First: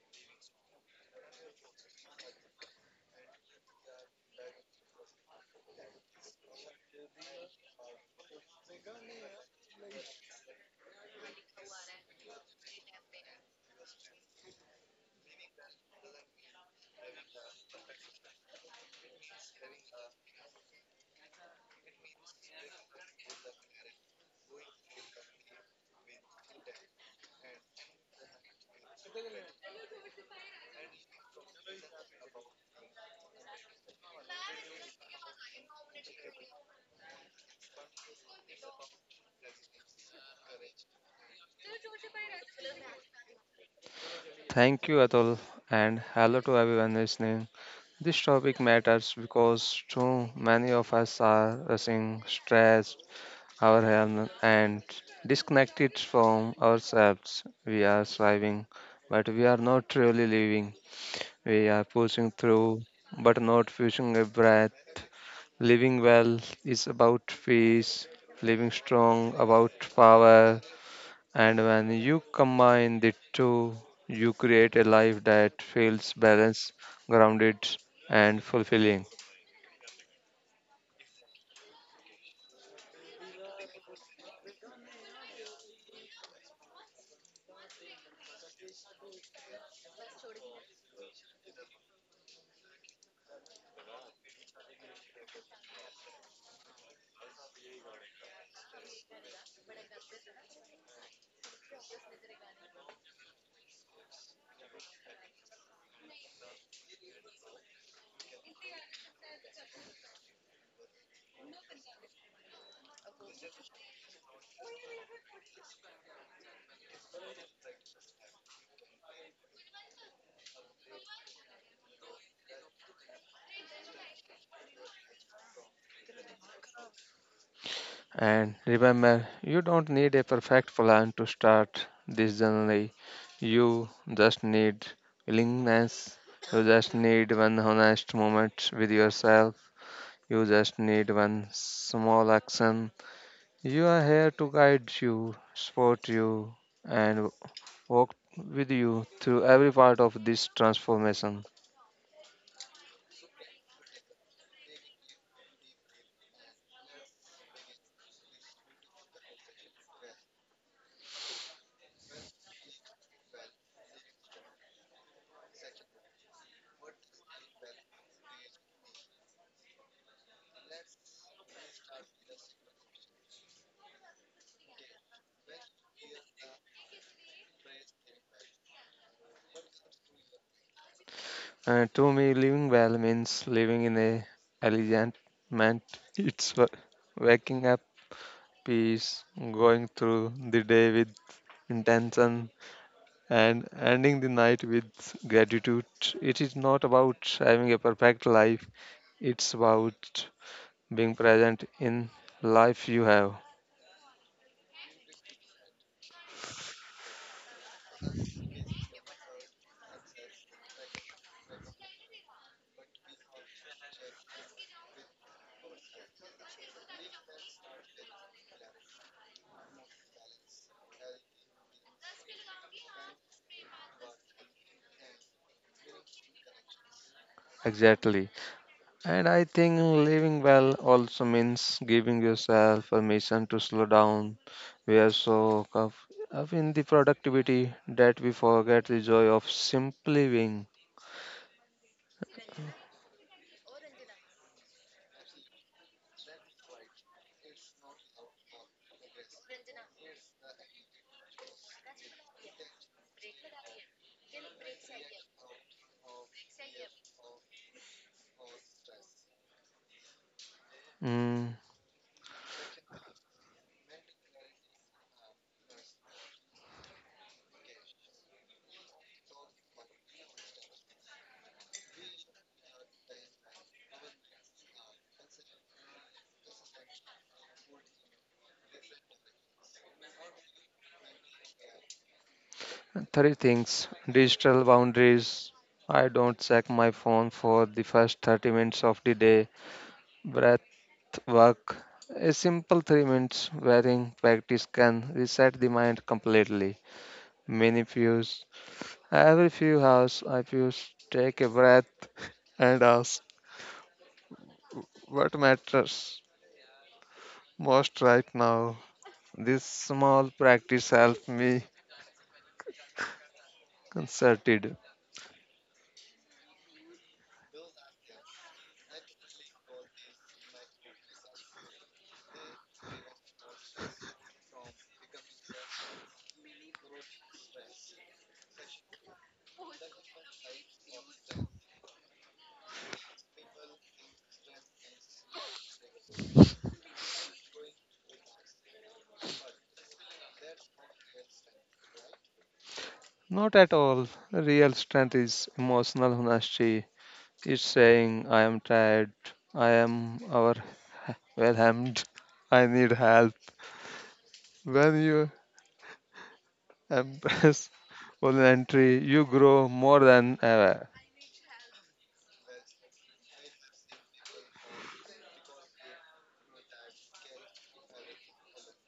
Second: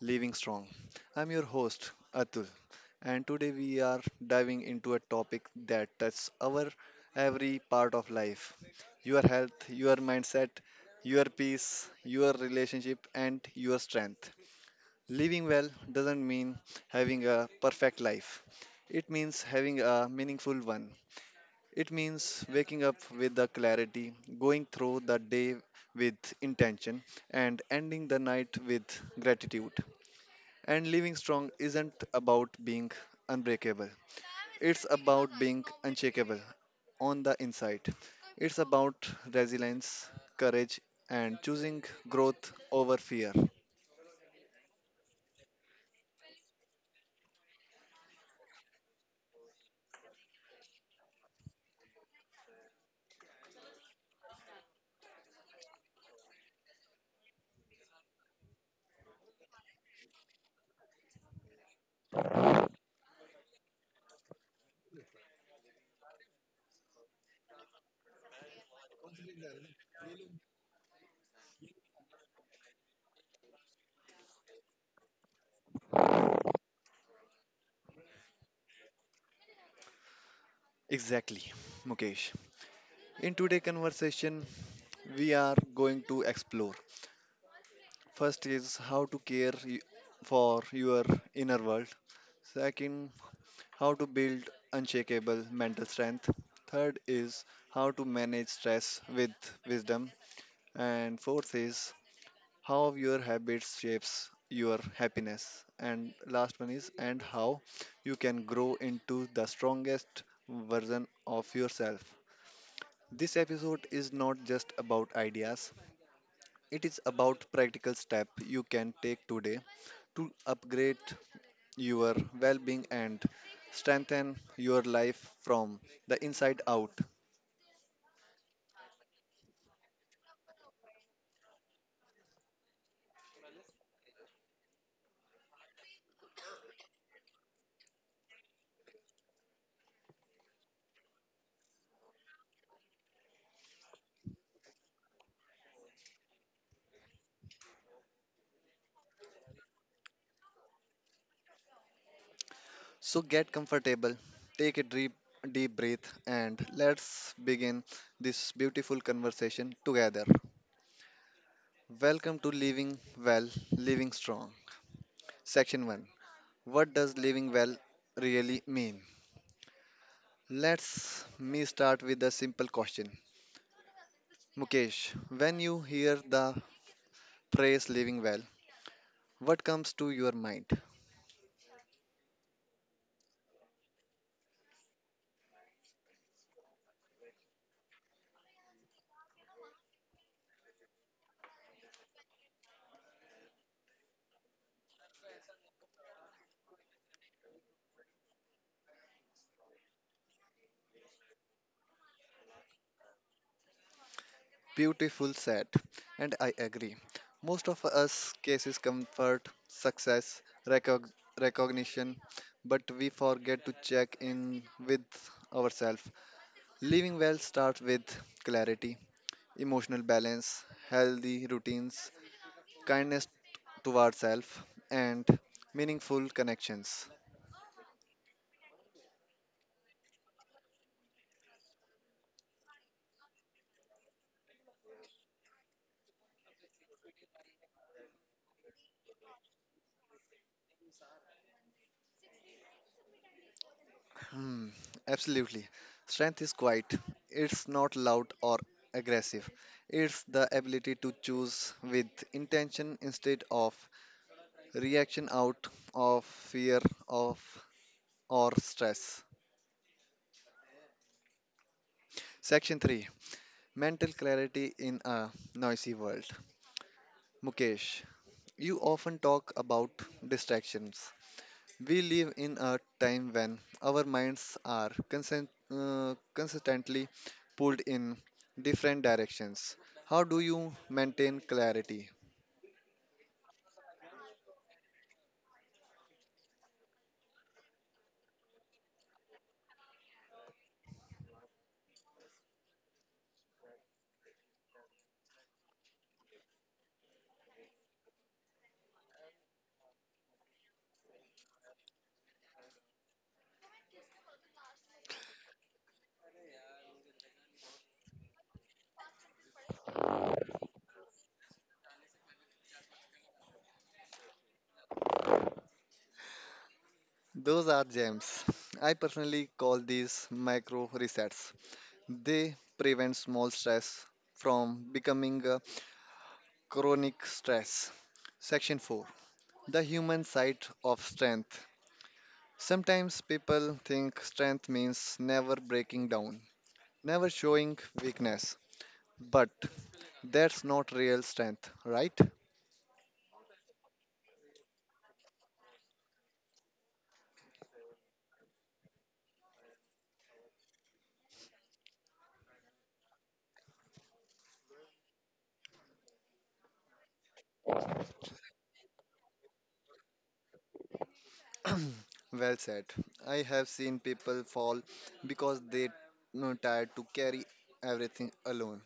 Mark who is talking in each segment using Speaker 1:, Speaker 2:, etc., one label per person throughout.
Speaker 1: Living Strong. I'm your host, Atul, and today we are diving into a topic that touches our every part of life: your health, your mindset, your peace, your relationship, and your strength. Living well doesn't mean having a perfect life, it means having a meaningful one. It means waking up with the clarity, going through the day with intention, and ending the night with gratitude. And living strong isn't about being unbreakable, it's about being unshakable on the inside. It's about resilience, courage, and choosing growth over fear.
Speaker 2: Thank you, Atul, and hello to everyone listening. This topic matters because too many of us are rushing, stressed, overwhelmed, and disconnected from ourselves. We are striving, but we are not truly living. We are pushing through, but not pushing a breath. Living well is about peace, living strong about power, and when you combine the two, you create a life that feels balanced, grounded, and fulfilling.
Speaker 1: Exactly, Mukesh. In today's conversation, we are going to explore. First is how to care for your inner world. Second, how to build unshakable mental strength. Third is how to manage stress with wisdom. And fourth is how your habits shapes your happiness. And last one is and how you can grow into the strongest version of yourself. This episode is not just about ideas. It is about practical steps you can take today to upgrade your well being and strengthen your life from the inside out.
Speaker 2: And remember, you don't need a perfect plan to start this journey. You just need willingness. You just need one honest moment with yourself. You just need one small action. You are here to guide you, support you, and walked with you through every part of this transformation.
Speaker 1: So get comfortable, take a deep, deep breath, and let's begin this beautiful conversation together. Welcome to Living Well, Living Strong. Section 1: What does living well really mean? Let's me start with a simple question. Mukesh, when you hear the praise living well, what comes to your mind?
Speaker 2: And to me, living well means living in a elegant meant it's wa- waking up peace, going through the day with intention, and ending the night with gratitude. It is not about having a perfect life, it's about being present in life you have.
Speaker 1: Beautiful sad, and I agree. Most of us cases comfort, success, recog- recognition, but we forget to check in with ourselves. Living well starts with clarity, emotional balance, healthy routines, kindness toward self, and meaningful connections.
Speaker 2: Exactly. And I think living well also means giving yourself permission to slow down. We are so caught up in the productivity that we forget the joy of simply living.
Speaker 1: Hmm, absolutely. Strength is quiet. It's not loud or aggressive. It's the ability to choose with intention instead of reaction out of fear of or stress.
Speaker 2: Mm.
Speaker 1: Section 3: Mental clarity in a noisy world. Mukesh, you often talk about distractions. We live in a time when our minds are consistently pulled in different directions. How do you maintain clarity?
Speaker 2: Three things digital boundaries. I don't check my phone for the first 30 minutes of the day. Breath work. A simple 3 minutes breathing practice can reset the mind completely. Many views. Every few hours, I pause, take a breath, and ask, what matters most right now? This small practice helped me concerted.
Speaker 1: Those are gems. I personally call these micro resets. They prevent small stress from becoming a chronic stress. Section 4: The human side of strength. Sometimes people think strength means never breaking down, never showing weakness. But that's not real strength, right?
Speaker 2: Not at all. Real strength is emotional honesty. It's saying, I am tired, I am overwhelmed, I need help. When you embrace voluntary, you grow more than ever.
Speaker 1: Well said. I have seen people fall because they are tired to carry everything alone.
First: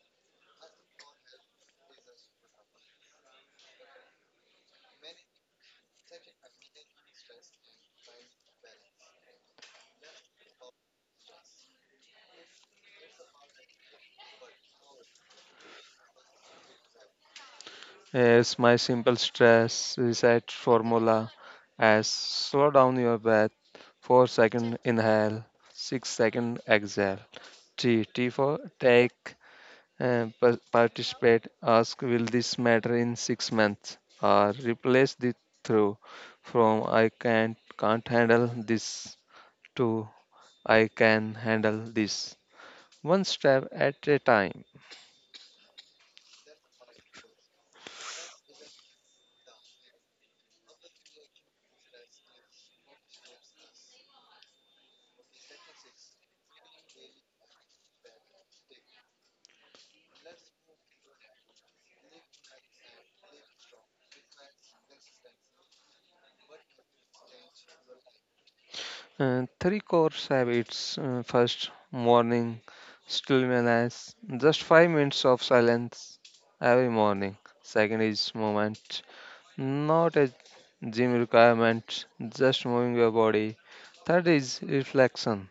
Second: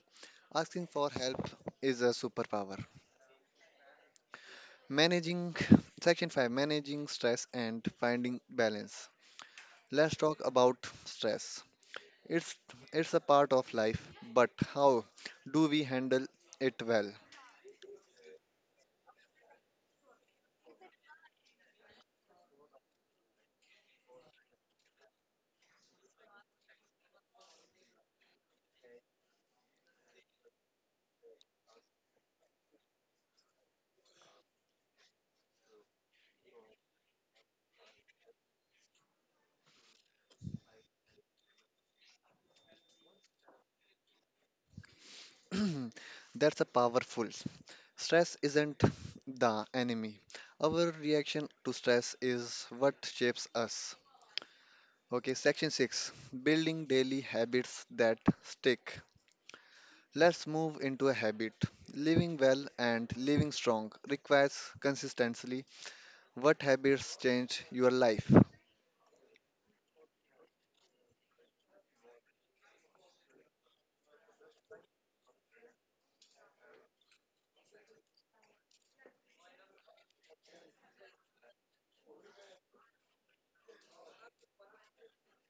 Speaker 1: Asking for help is a superpower. Managing Section 5: Managing stress and finding balance. Let's talk about stress. It's it's a part of life, but how do we handle it well?
Speaker 2: Yes, my simple stress reset formula as slow down your breath, 4-second inhale, 6-second exhale. T for take, participate, ask will this matter in 6 months or replace the through from I can't handle this to I can handle this. One step at a time.
Speaker 1: That's a powerful. Stress isn't the enemy. Our reaction to stress is what shapes us. Okay, Section 6: Building daily habits that stick. Let's move into a habit. Living well and living strong requires consistency. What habits change your life?
Speaker 2: Three core habits. First, morning stillness, just 5 minutes of silence every morning. Second is movement, not a gym requirement, just moving your body. Third is reflection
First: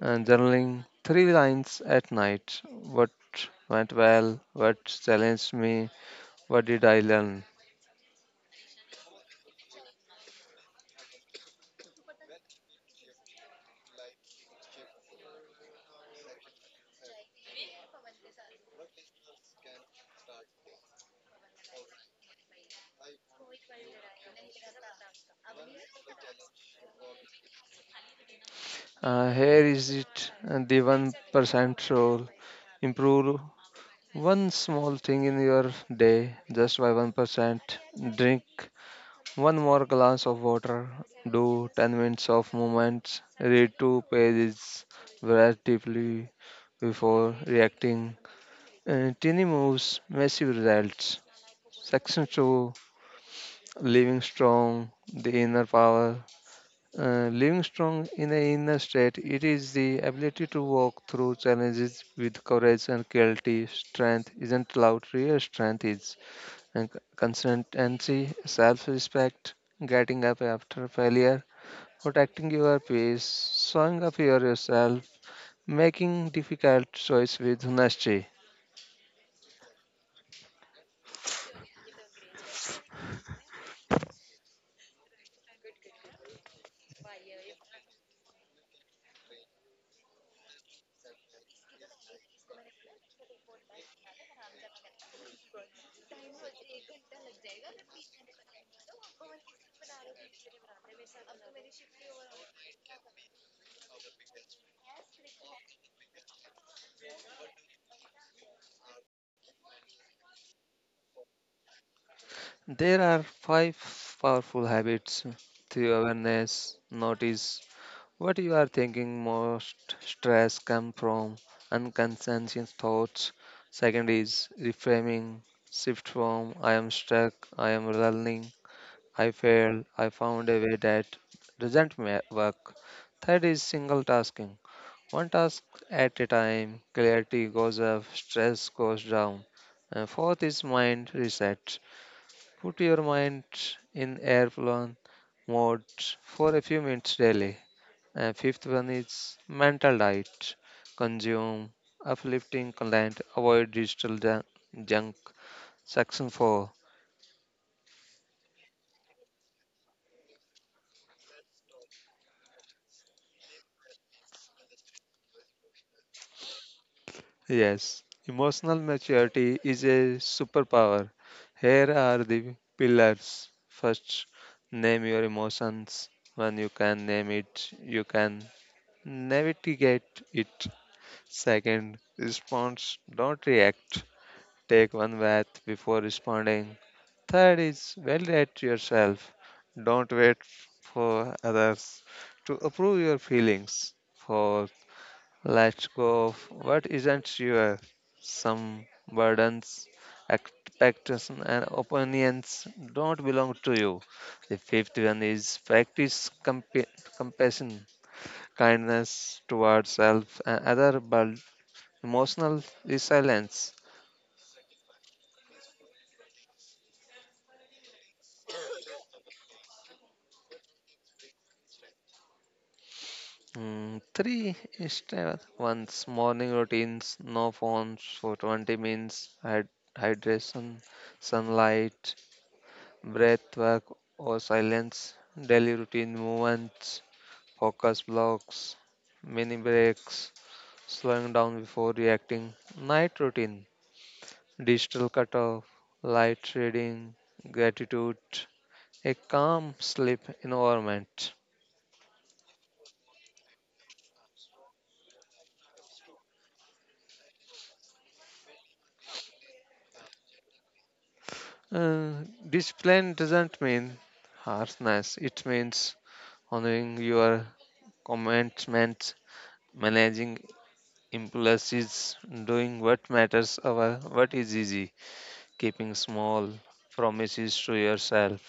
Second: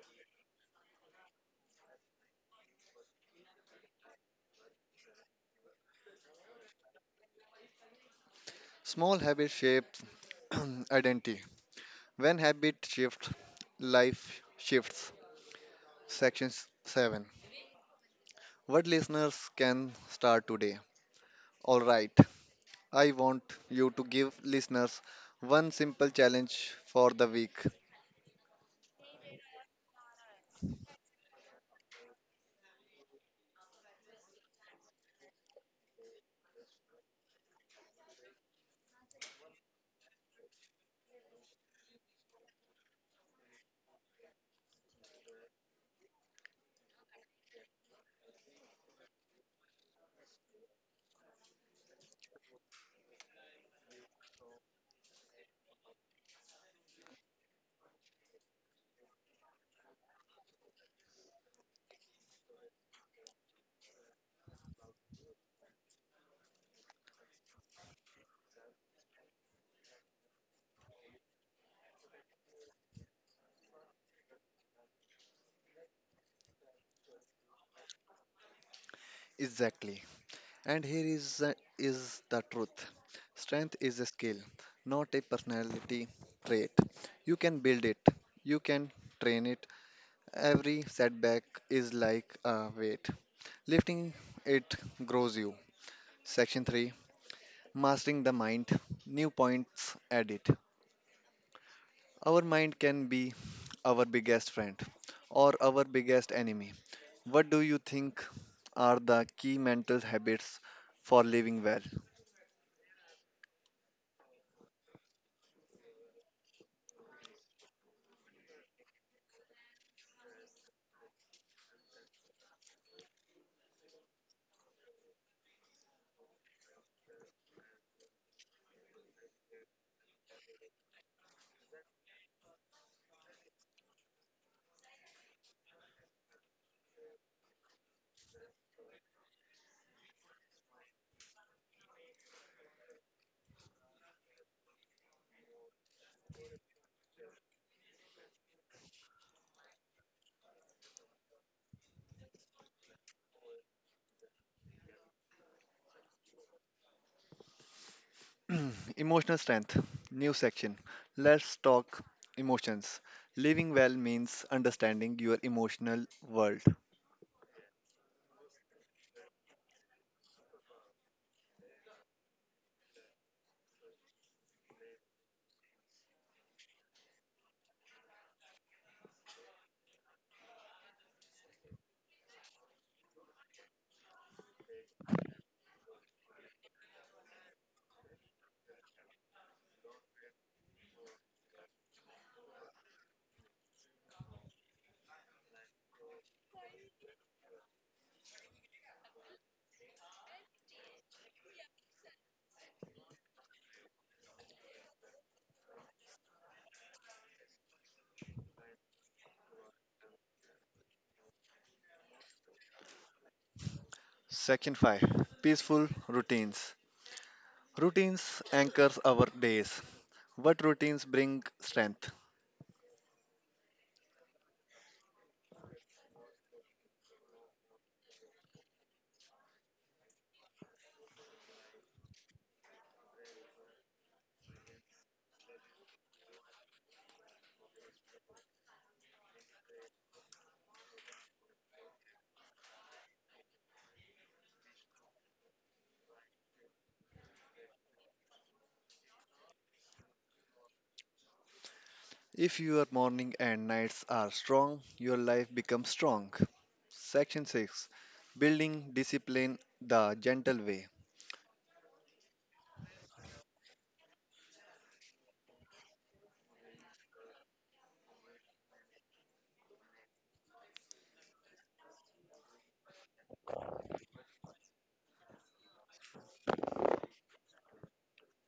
Speaker 2: and journaling three lines at night. What went well? What challenged me? What did I learn?
Speaker 1: Small habits shape identity. When habit shift, life shifts. Section 7: What listeners can start today? All right, I want you to give listeners one simple challenge for the week.
Speaker 2: Here is it, the 1% rule improve one small thing in your day, just by 1%. Drink one more glass of water. Do 10 minutes of movements. Read two pages. Breathe deeply before reacting. Teeny moves, massive results. Section 2. Living strong, the inner power. Living strong in the inner state, it is the ability to walk through challenges with courage and clarity. Strength isn't loud, real strength is and consistency, self-respect, getting up after failure, protecting your peace, showing up for yourself, making difficult choice with honesty.
Speaker 1: Exactly. And here is the truth. Strength is a skill, not a personality trait. You can build it. You can train it. Every setback is like a weight. Lifting it grows you. Section 3: Mastering the Mind. New points added. Our mind can be our biggest friend or our biggest enemy. What do you think are the key mental habits for living well?
Speaker 2: There are five powerful habits through awareness, notice what you are thinking most stress come from unconscious thoughts. Second is reframing, shift from I am stuck, I am learning I failed. I found a way that doesn't work. Third is single tasking. One task at a time, clarity goes up, stress goes down. And fourth is mind reset. Put your mind in airplane mode for a few minutes daily. And fifth one is mental diet. Consume uplifting content, avoid digital junk. Section 4.
Speaker 1: Emotional strength, new section. Let's talk emotions. Living well means understanding your emotional world.
Speaker 2: Yes, emotional maturity is a superpower. Here are the pillars. First, name your emotions. When you can name it, you can navigate it. Second, response, don't react. Take one bath before responding. Third is validate yourself. Don't wait for others to approve your feelings. For let's go of what isn't your some burdens, expectations, and opinions don't belong to you. The fifth one is practice compassion, kindness towards self and other, but emotional resilience.
Speaker 1: Section 5: Peaceful routines. Routines anchors our days. What routines bring strength?
Speaker 2: Three is the one's morning routines, no phones for 20 minutes, hydration, sunlight, breath work or silence, daily routine movements, focus blocks, mini breaks, slowing down before reacting, night routine, digital cutoff, light reading, gratitude, a calm sleep environment.
Speaker 1: If your morning and nights are strong, your life becomes strong. Section 6: Building Discipline the Gentle Way.
Speaker 2: Uh, discipline doesn't mean harshness, it means honoring your commitments, managing impulses, doing what matters over what is easy. Keeping small promises to yourself.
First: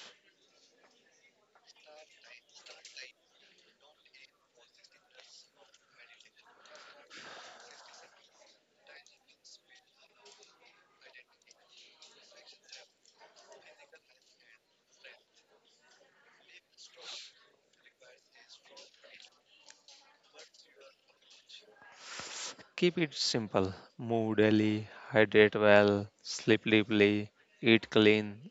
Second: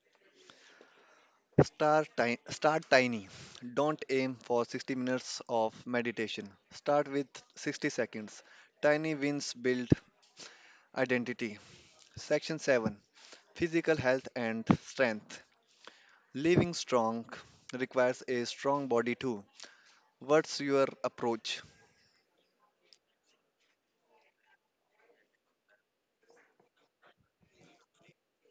Speaker 1: Start tiny. Don't aim for 60 minutes of meditation. Start with 60 seconds. Tiny wins build identity. Section 7: Physical Health and Strength. Living strong requires a strong body too. What's your approach?
Speaker 2: Keep it simple. Move daily, hydrate well, sleep deeply, eat clean,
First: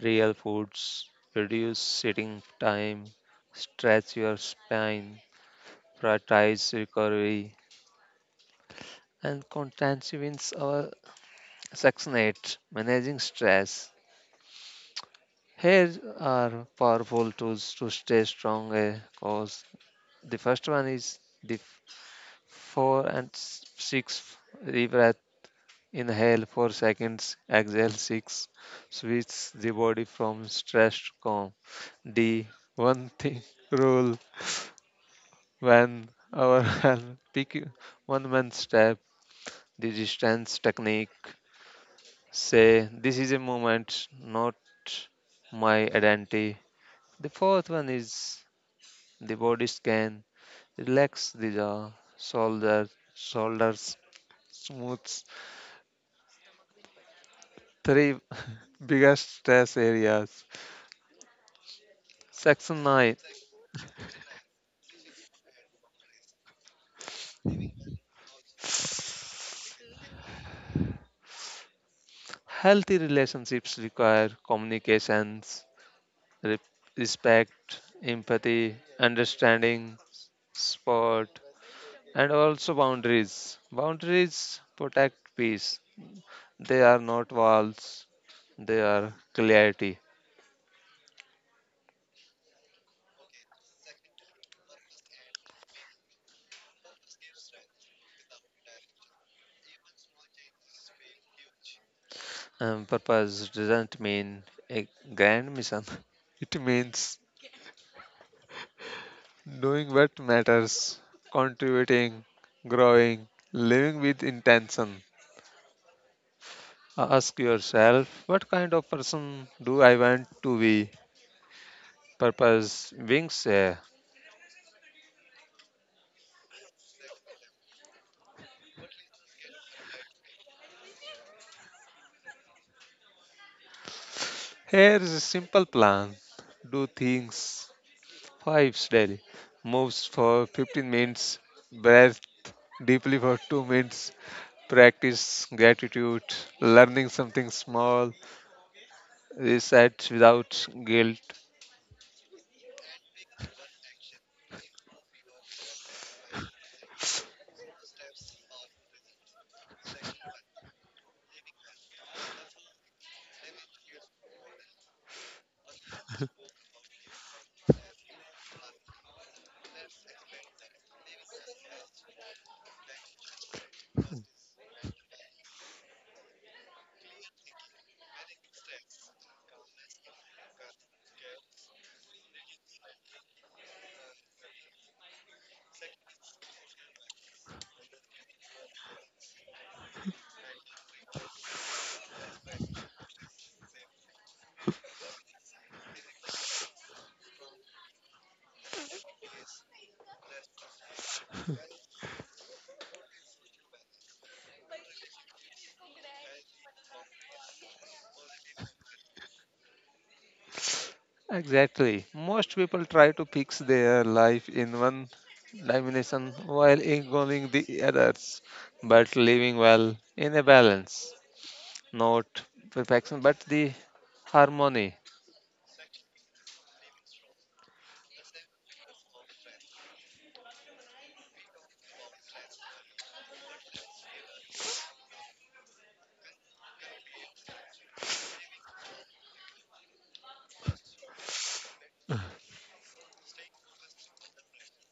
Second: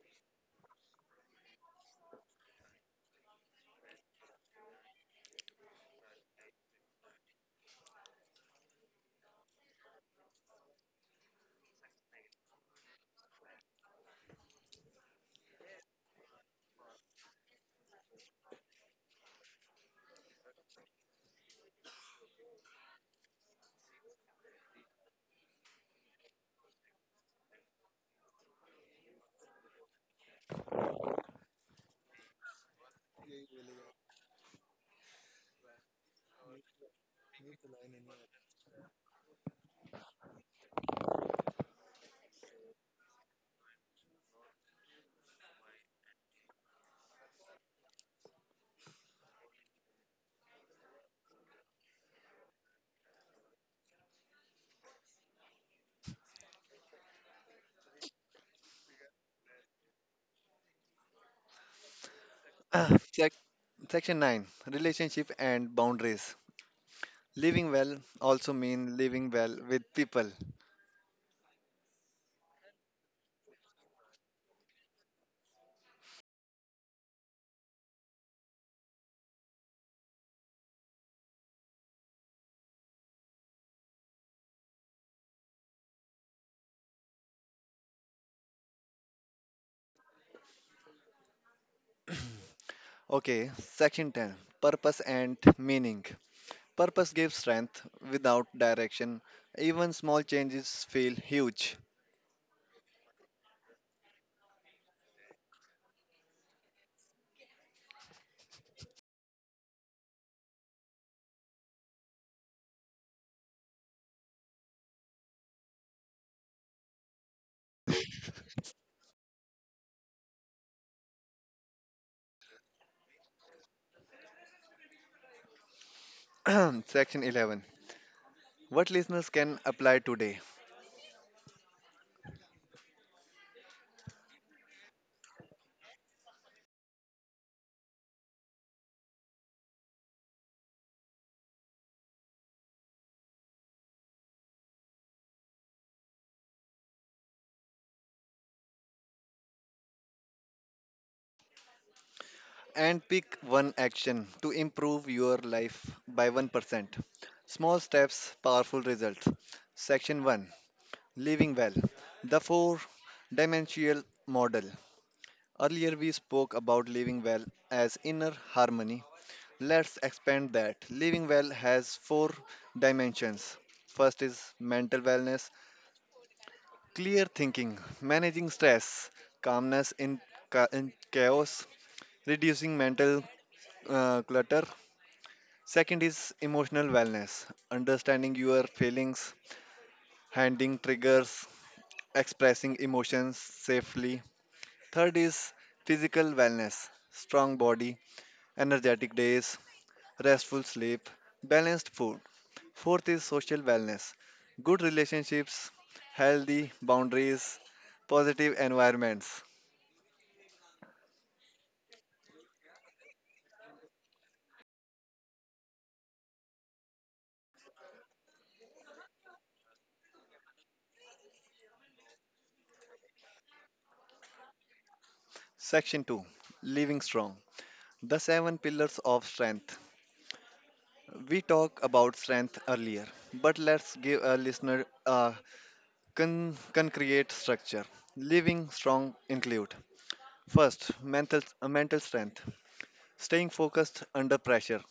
Speaker 2: real foods, reduce sitting time, stretch your spine, prioritize recovery, and contraventions our section 8 managing stress. Here are powerful tools to stay strong. Cause the first one is def- 4 and 6 deep breath inhale 4 seconds exhale 6 switch the body from stress to calm d one thing rule when our hand pick one man step the distance technique say this is a moment not my identity the fourth one is the body scan relax the jaw shoulder shoulders smooths three biggest stress areas. Section
Speaker 1: Ah,
Speaker 2: 9.
Speaker 1: sec- Section 9: Relationship and Boundaries. Living well also mean living well with people.
Speaker 2: Healthy relationships require communications, re- respect, empathy, understanding, support, and also boundaries. Boundaries protect peace, they are not walls, they are clarity.
Speaker 1: Okay, Section 10: Purpose and Meaning. Purpose gives strength without direction. Even small changes feel huge.
Speaker 2: And purpose doesn't mean a grand mission, it means doing what matters, contributing, growing, living with intention. Ask yourself, what kind of person do I want to be? Purpose wings here.
Speaker 1: Section 11: What listeners can apply today?
Speaker 2: Here is a simple plan. Do things five daily. Moves for 15 minutes. Breath deeply for 2 minutes. Practice gratitude. Learning something small. Reset without guilt.
Speaker 1: And pick one action to improve your life by 1%. Small steps, powerful results. Section 1: Living well, the four dimensional model. Earlier, we spoke about living well as inner harmony. Let's expand that. Living well has four dimensions. First is mental wellness, clear thinking, managing stress, calmness in, in chaos, reducing mental clutter. Second is emotional wellness, understanding your feelings, handling triggers, expressing emotions safely. Third is physical wellness, strong body, energetic days, restful sleep, balanced food. Fourth is social wellness, good relationships, healthy boundaries, positive environments.
Speaker 2: Exactly. Most people try to fix their life in one dimension while ignoring the others, but living well in a balance, not perfection, but the harmony.
Speaker 1: Section 2: Living Strong, the seven pillars of strength. We talked about strength earlier, but let's give a listener a concrete structure. Living strong include: first, mental strength, staying focused under pressure.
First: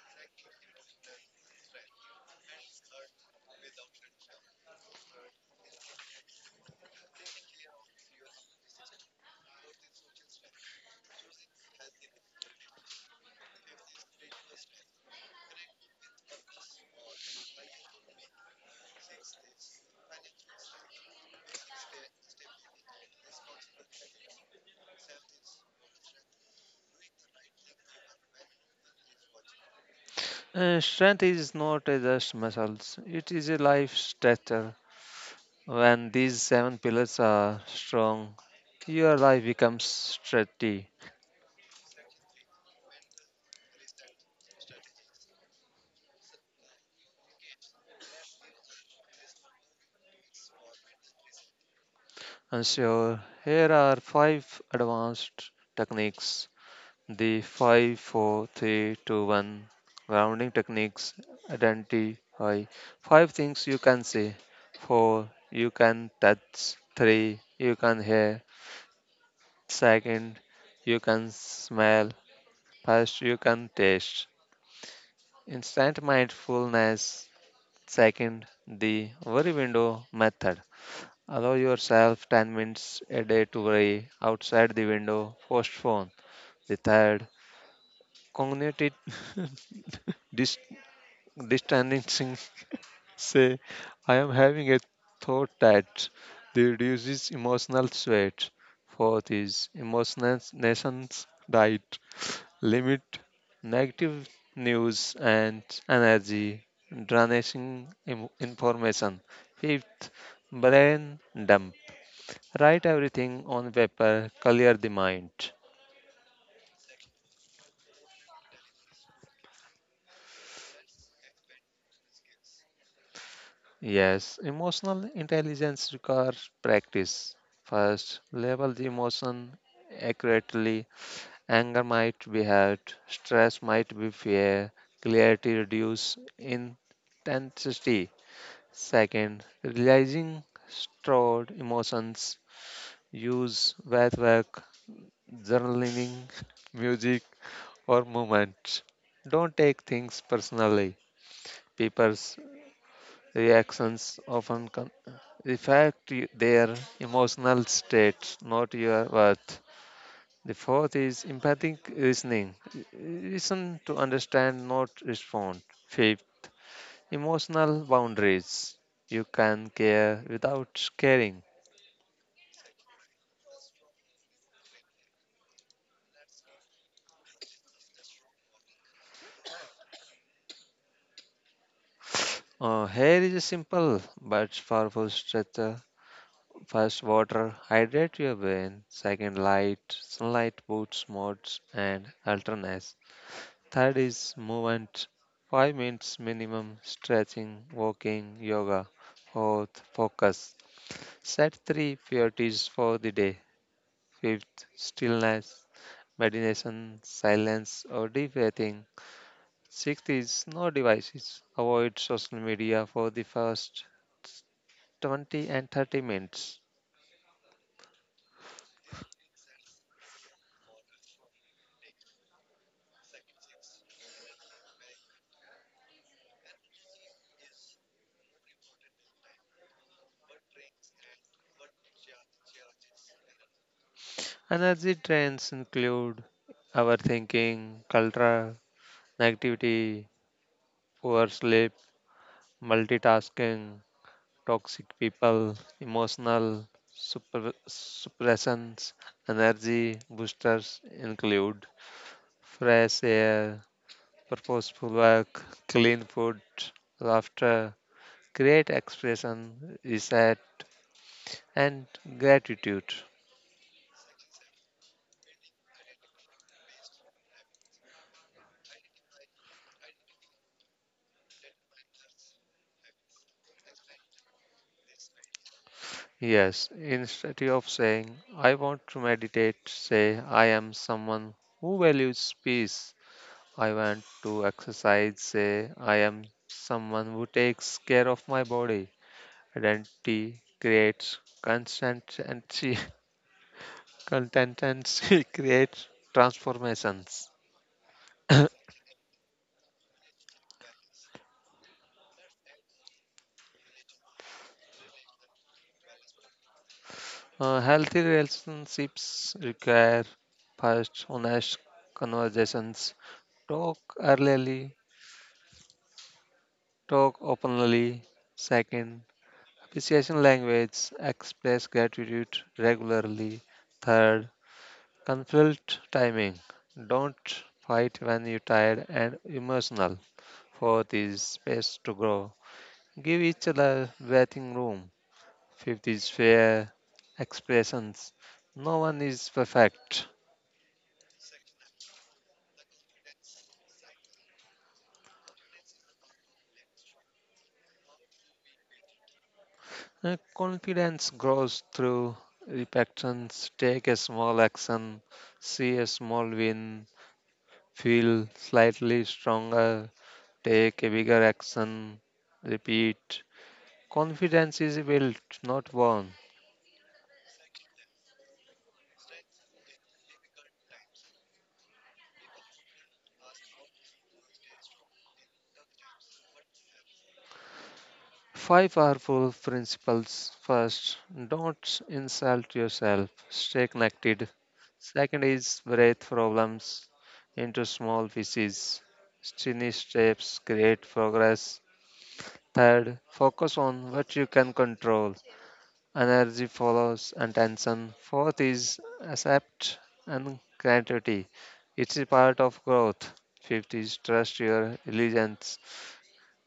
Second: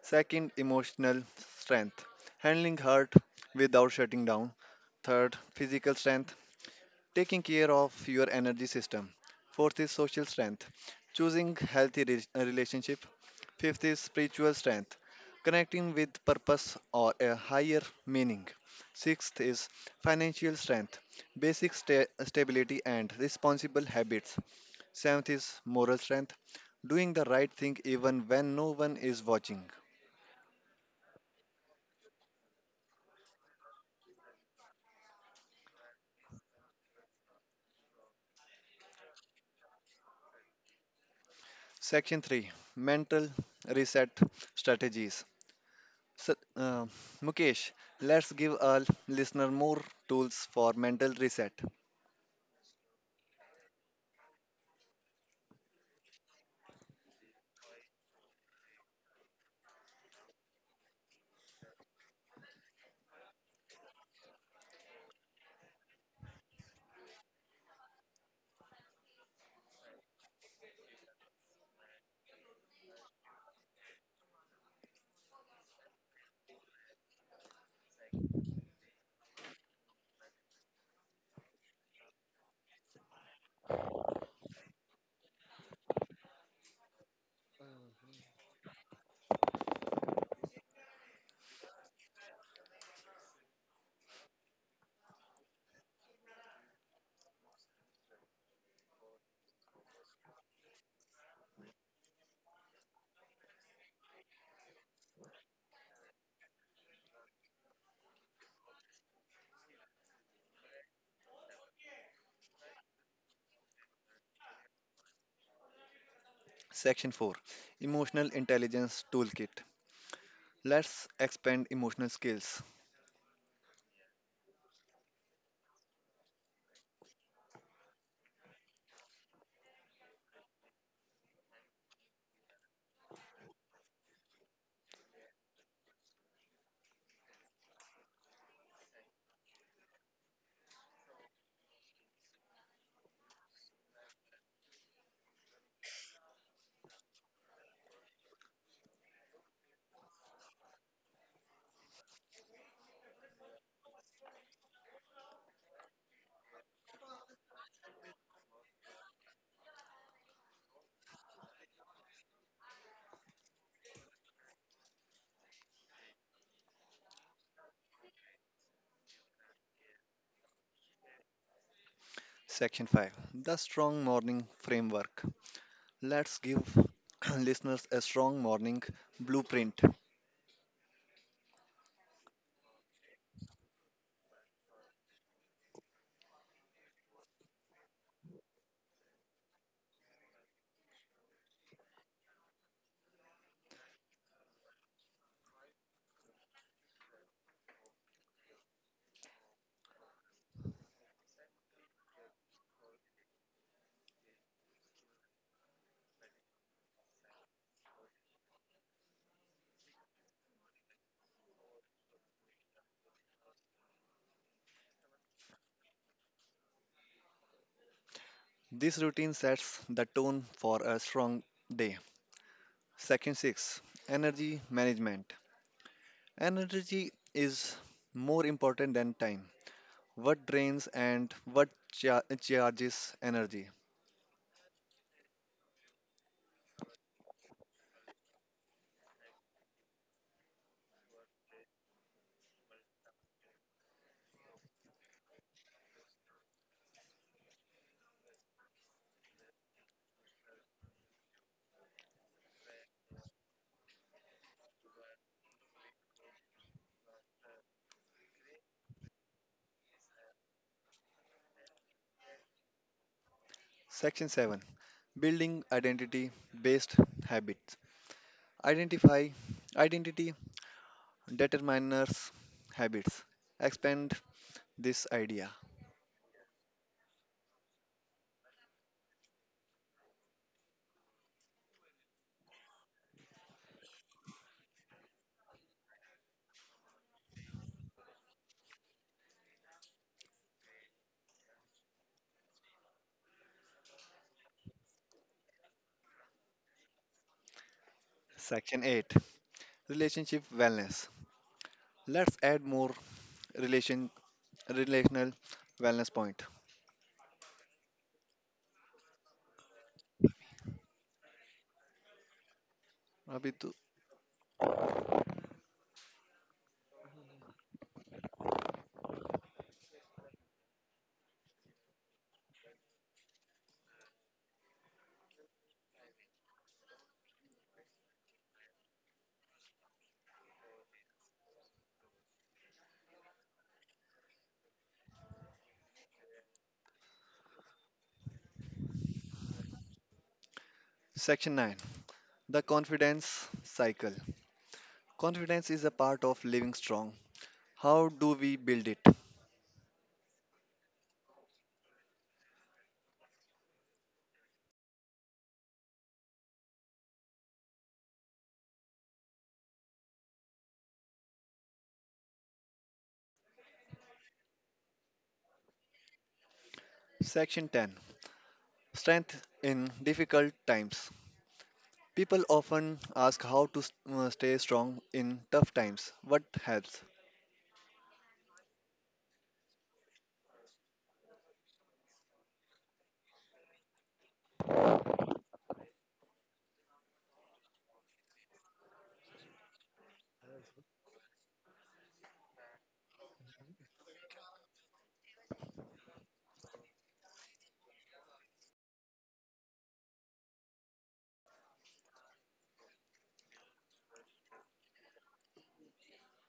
Speaker 1: Second, emotional strength, handling hurt without shutting down. Third, physical strength, taking care of your energy system. Fourth is social strength, choosing healthy relationship. Fifth is spiritual strength, connecting with purpose or a higher meaning. Sixth is financial strength, basic stability and responsible habits. Seventh is moral strength, doing the right thing even when no one is watching.
Speaker 2: Strength is not a just muscles; it is a life structure. When these seven pillars are strong, your life becomes sturdy.
Speaker 1: Section 3: Mental Reset Strategies. So, uh, Mukesh, let's give our listener more tools for mental reset.
Speaker 2: And so, here are five advanced techniques. The five, four, three, two, one grounding techniques identify five things you can see, four you can touch, three you can hear, second you can smell, first you can taste. Instant mindfulness, second the worry window method. Allow yourself 10 minutes a day to worry outside the window, postpone. The third, cognitive dis- distancing say I am having a thought that reduces emotional sweat. Fourth is emotional nations diet limit negative news and energy drainage information fifth brain dump write everything on paper clear the mind.
Speaker 1: Section 4: Emotional Intelligence Toolkit. Let's expand emotional skills.
Speaker 2: Yes, emotional intelligence requires practice. First, label the emotion accurately. Anger might be hurt, stress might be fear, clarity reduce intensity. Second, realizing stored emotions, use breath work, journaling, music, or movement. Don't take things personally. People's reactions often reflect their emotional states, not your worth. The fourth is empathic listening. Listen to understand, not respond. Fifth, emotional boundaries. You can care without caring.
Speaker 1: Section 5: The Strong Morning Framework. Let's give listeners a strong morning blueprint.
Speaker 2: Here is a simple but powerful structure. First, water, hydrate your brain. Second, light, sunlight, boots, modes, and alternates. Third is movement, 5 minutes minimum, stretching, walking, yoga. Fourth, focus. Set three priorities for the day. Fifth, stillness, meditation, silence, or deep breathing. Sixth is no devices. Avoid social media for the first 20 and 30 minutes.
Speaker 1: This routine sets the tone for a strong day. Section 6: Energy Management. Energy is more important than time. What drains and what charges energy?
Speaker 2: Energy drains include overthinking, cultural negativity, poor sleep, multitasking, toxic people, emotional super, suppressants, energy boosters include fresh air, purposeful work, clean food, laughter, great expression, reset, and gratitude.
Speaker 1: Section 7: Building Identity Based Habits. Identify identity determiners habits. Expand this idea.
Speaker 2: Yes, instead of saying, I want to meditate, say, I am someone who values peace. I want to exercise, say, I am someone who takes care of my body. Identity creates consistency, consistency creates transformations.
Speaker 1: Section 8: Relationship Wellness. Let's add more relation relational wellness point.
Speaker 2: Healthy relationships require first honest conversations.
Speaker 1: अभी तो-
Speaker 2: Talk early, talk openly. Second, appreciation language, express gratitude regularly. Third, conflict timing. Don't fight when you're tired and emotional. Fourth is space to grow. Give each other breathing room. Fifth is fair expressions. No one is perfect.
Speaker 1: Section 9: The Confidence Cycle. Confidence is a part of living strong. How do we build it?
Speaker 2: Confidence grows through repentance. Take a small action, see a small win, feel slightly stronger, take a bigger action, repeat. Confidence is built, not born.
Speaker 1: Section 10: Strength in difficult times. People often ask how to stay strong in tough times. What helps?
Speaker 2: Five powerful principles. First, don't insult yourself. Stay connected. Second is break problems into small pieces. Tiny steps create progress. Third, focus on what you can control. Energy follows attention. Fourth is accept and gratitude. It's a part of growth. Fifth is trust your intelligence.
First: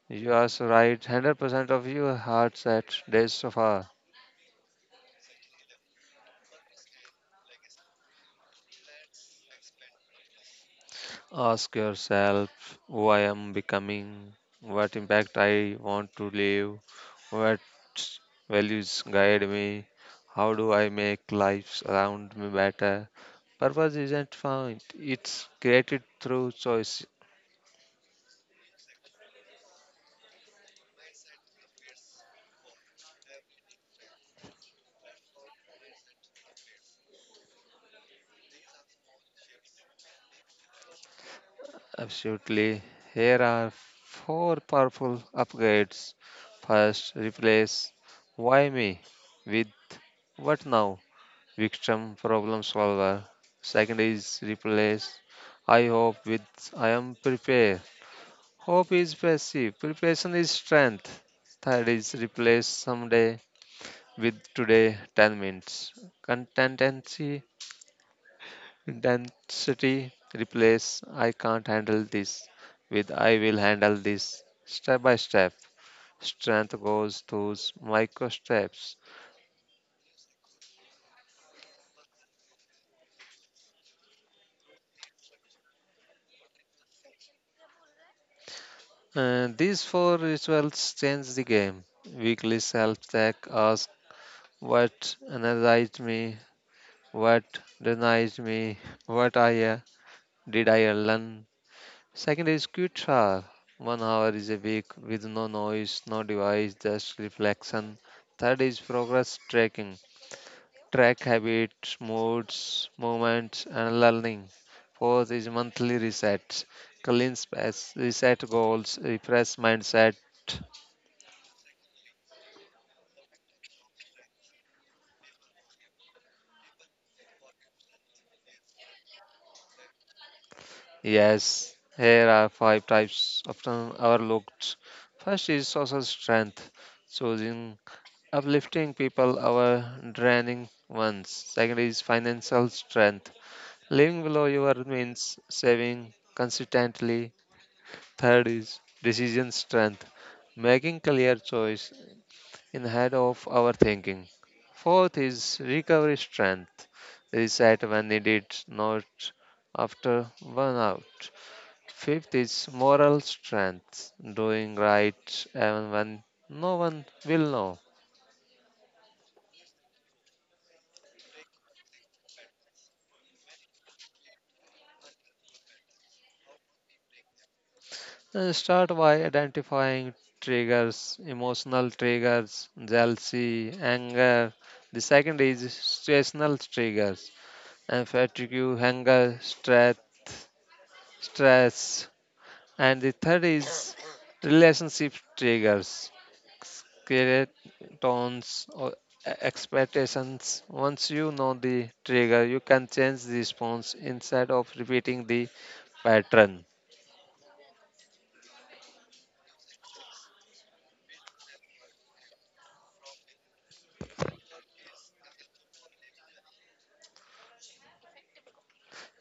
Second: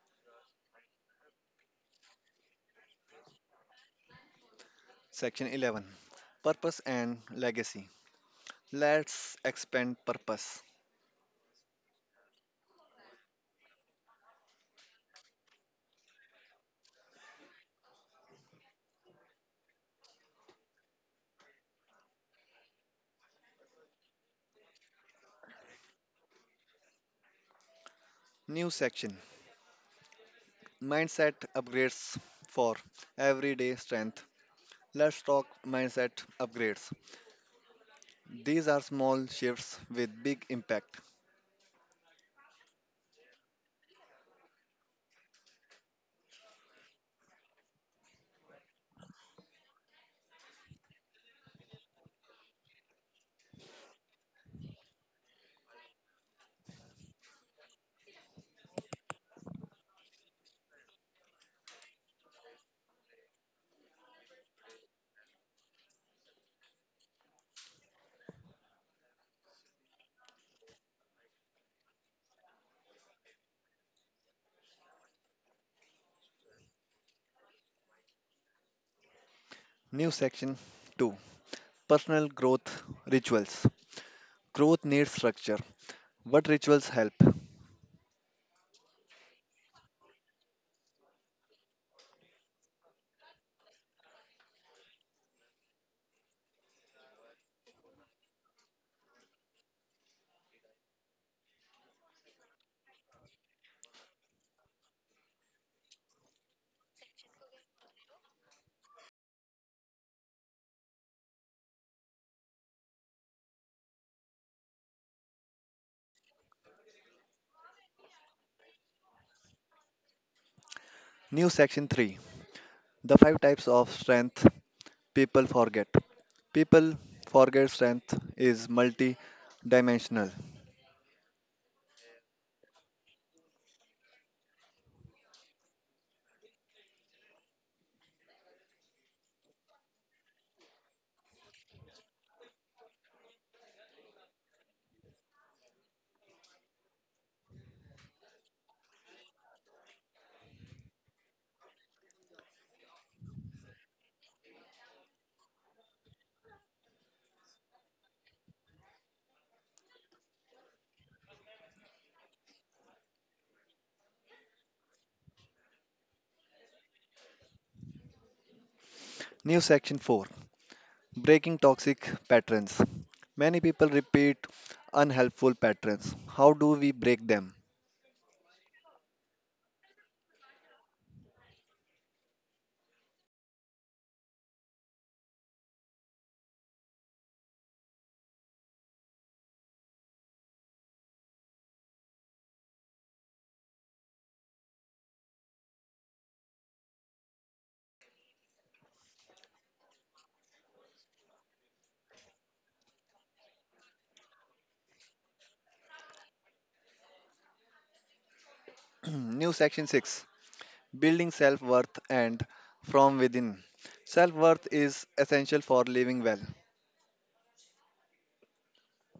Speaker 2: You are so right. 100% of your heart's at days so far.
Speaker 1: Section 11: Purpose and Legacy. Let's expand purpose.
Speaker 2: Ask yourself who I am becoming, what impact I want to leave, what values guide me, how do I make lives around me better. Purpose isn't found, it's created through choice.
Speaker 1: New section: Mindset upgrades for everyday strength. Let's talk mindset upgrades. These are small shifts with big impact.
Speaker 2: Absolutely. Here are four powerful upgrades. First, replace why me with what now victim problem solver. Second is replace I hope with I am prepared. Hope is passive, preparation is strength. Third is replace someday with today 10 minutes. Contentancy, intensity, replace I can't handle this with I will handle this step by step. Strength goes through micro steps.
Speaker 1: New section 2: Personal growth rituals. Growth needs structure. What rituals help?
Speaker 2: These four rituals change the game. Weekly self check asks what energized me, what denied me, what I did I learn. Second is quiet hour. 1 hour is a week with no noise, no device, just reflection. Third is progress tracking. Track habits, moods, movements, and learning. Fourth is monthly reset. Clean space, reset goals, refresh mindset.
Speaker 1: New section 3: The five types of strength people forget. People forget strength is multi dimensional.
Speaker 2: Yes, here are five types often overlooked. First is social strength, choosing uplifting people over draining ones. Second is financial strength, living below your means, saving consistently. Third is decision strength, making clear choice in head of our thinking. Fourth is recovery strength, reset when needed, not after burnout. Fifth is moral strength, doing right even when no one will know.
Speaker 1: New section 4: Breaking toxic patterns. Many people repeat unhelpful patterns. How do we break them?
Speaker 2: Start by identifying triggers, emotional triggers, jealousy, anger. The second is situational triggers, and fatigue, hunger, stress. And the third is relationship triggers, tones or expectations once you know the trigger you can change the response instead of repeating the pattern.
Speaker 1: New section 6: Building self worth and from within. Self worth is essential for living well.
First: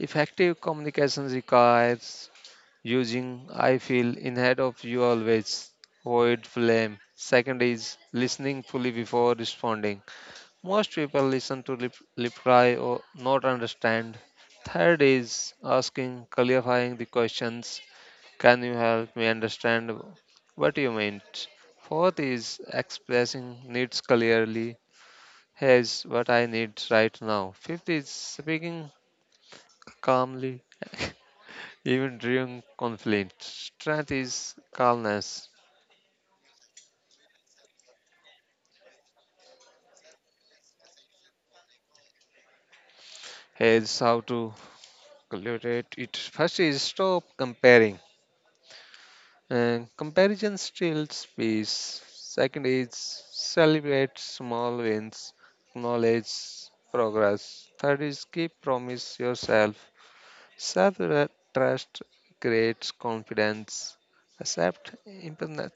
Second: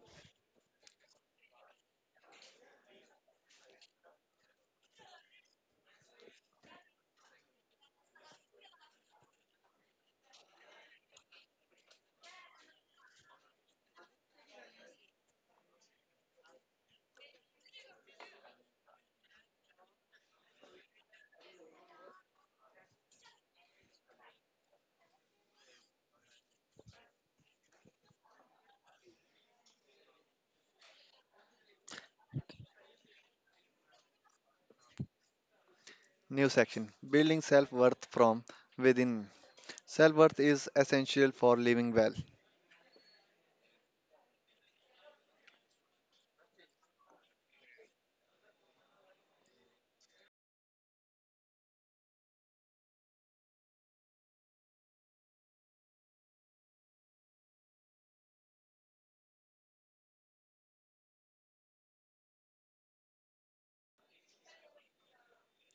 Speaker 2: Effective communication requires using I feel instead of you always avoid blame second is listening fully before responding most people listen to lip, reply or not understand third is asking clarifying the questions. Can you help me understand what you meant? Fourth is expressing needs clearly. Here's what I need right now. Fifth is speaking calmly, even during conflict. Strength is calmness.
Speaker 1: New section: Building self worth from within. Self worth is essential for living well.
Speaker 2: Here's how to cultivate it. First is stop comparing. And comparison steals space. Second is celebrate small wins, acknowledge progress. Third is keep promise yourself. Self trust creates confidence. Accept imperfect.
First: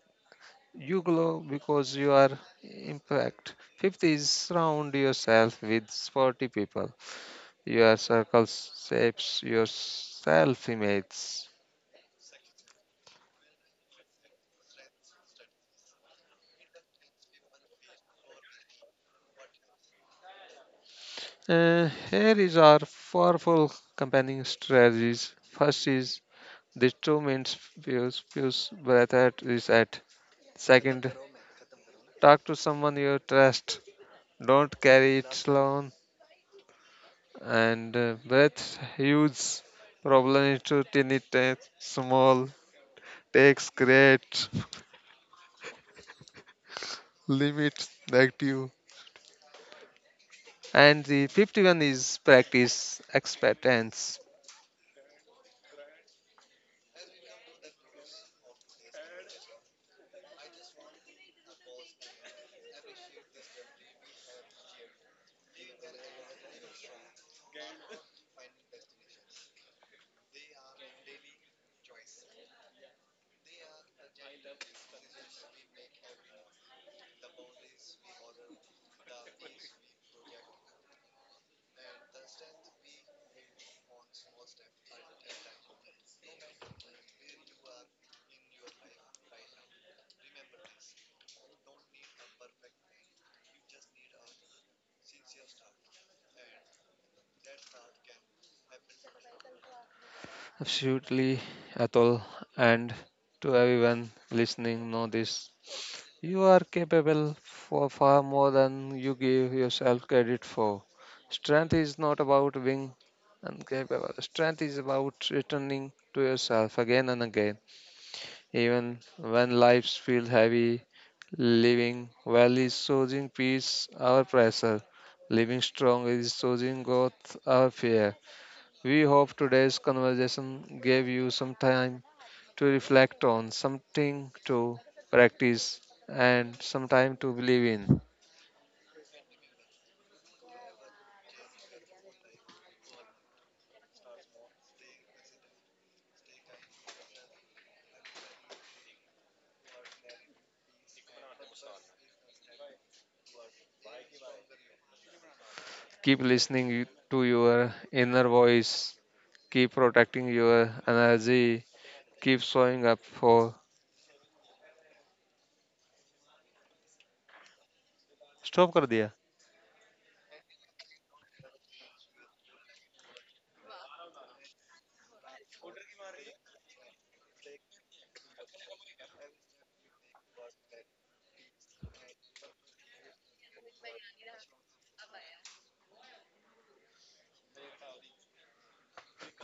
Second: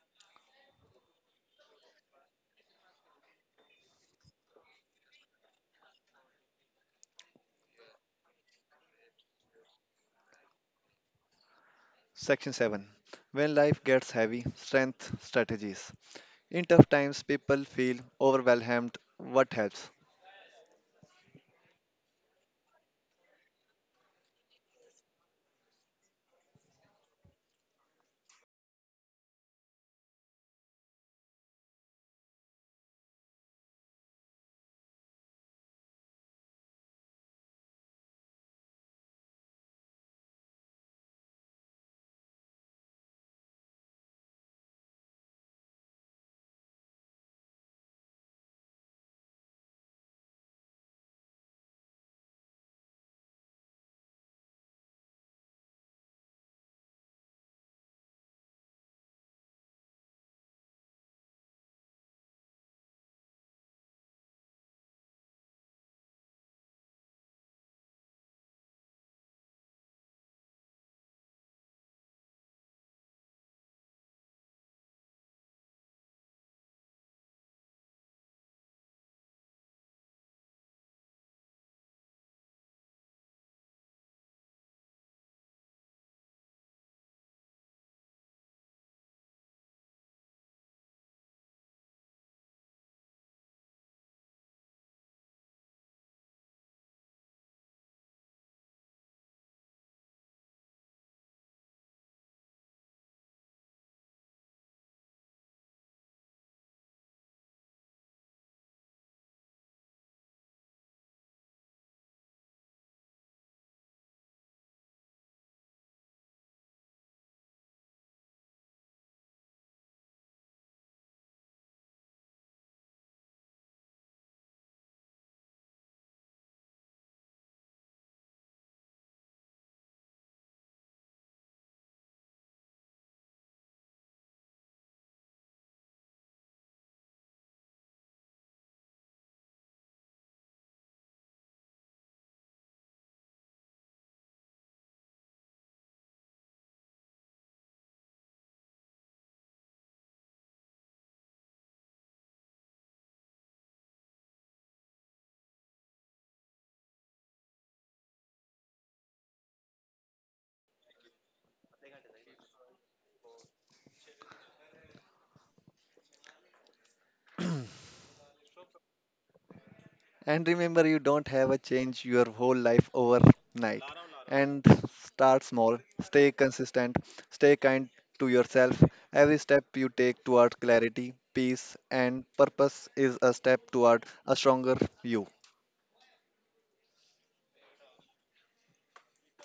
Speaker 2: You glow because you are imperfect. Fifth is surround yourself with sporty people. Your circles shapes your self image.
Speaker 1: Section 7: When life gets heavy, strength strategies. In tough times, people feel overwhelmed. What helps?
Speaker 2: Here is our powerful companion strategies. First is the two main views breath at is at. Second, talk to someone you trust. Don't carry it alone. And breath huge problem into tiny takes small takes great limit negative. And the 51 is practice expectance. Absolutely, Atul, and to everyone listening, know this. You are capable for far more than you give yourself credit for. Strength is not about being incapable. Strength is about returning to yourself again and again. Even when lives feel heavy, living well is choosing peace, our pressure. Living strong is choosing growth, our fear. We hope today's conversation gave you some time to reflect on, something to practice, and some time to believe in. Keep listening to your inner voice, keep protecting your energy, keep showing up for. Stop कर दिया.
Speaker 1: And remember, you don't have a change your whole life overnight. And start small, stay consistent, stay kind to yourself. Every step you take toward clarity, peace, and purpose is a step toward a stronger you.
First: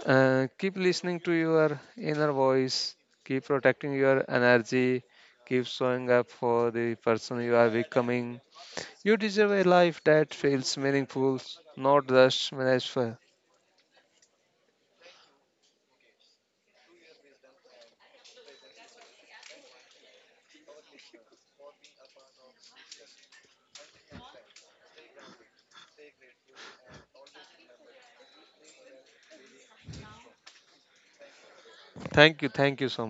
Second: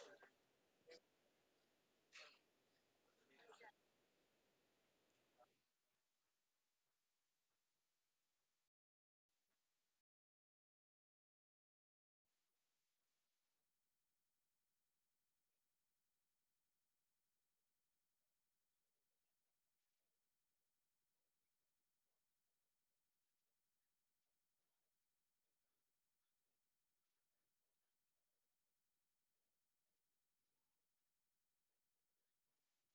Speaker 2: Keep listening to your inner voice, keep protecting your energy, keep showing up for the person you are becoming. You deserve a life that feels meaningful, not just managed for. Thank you so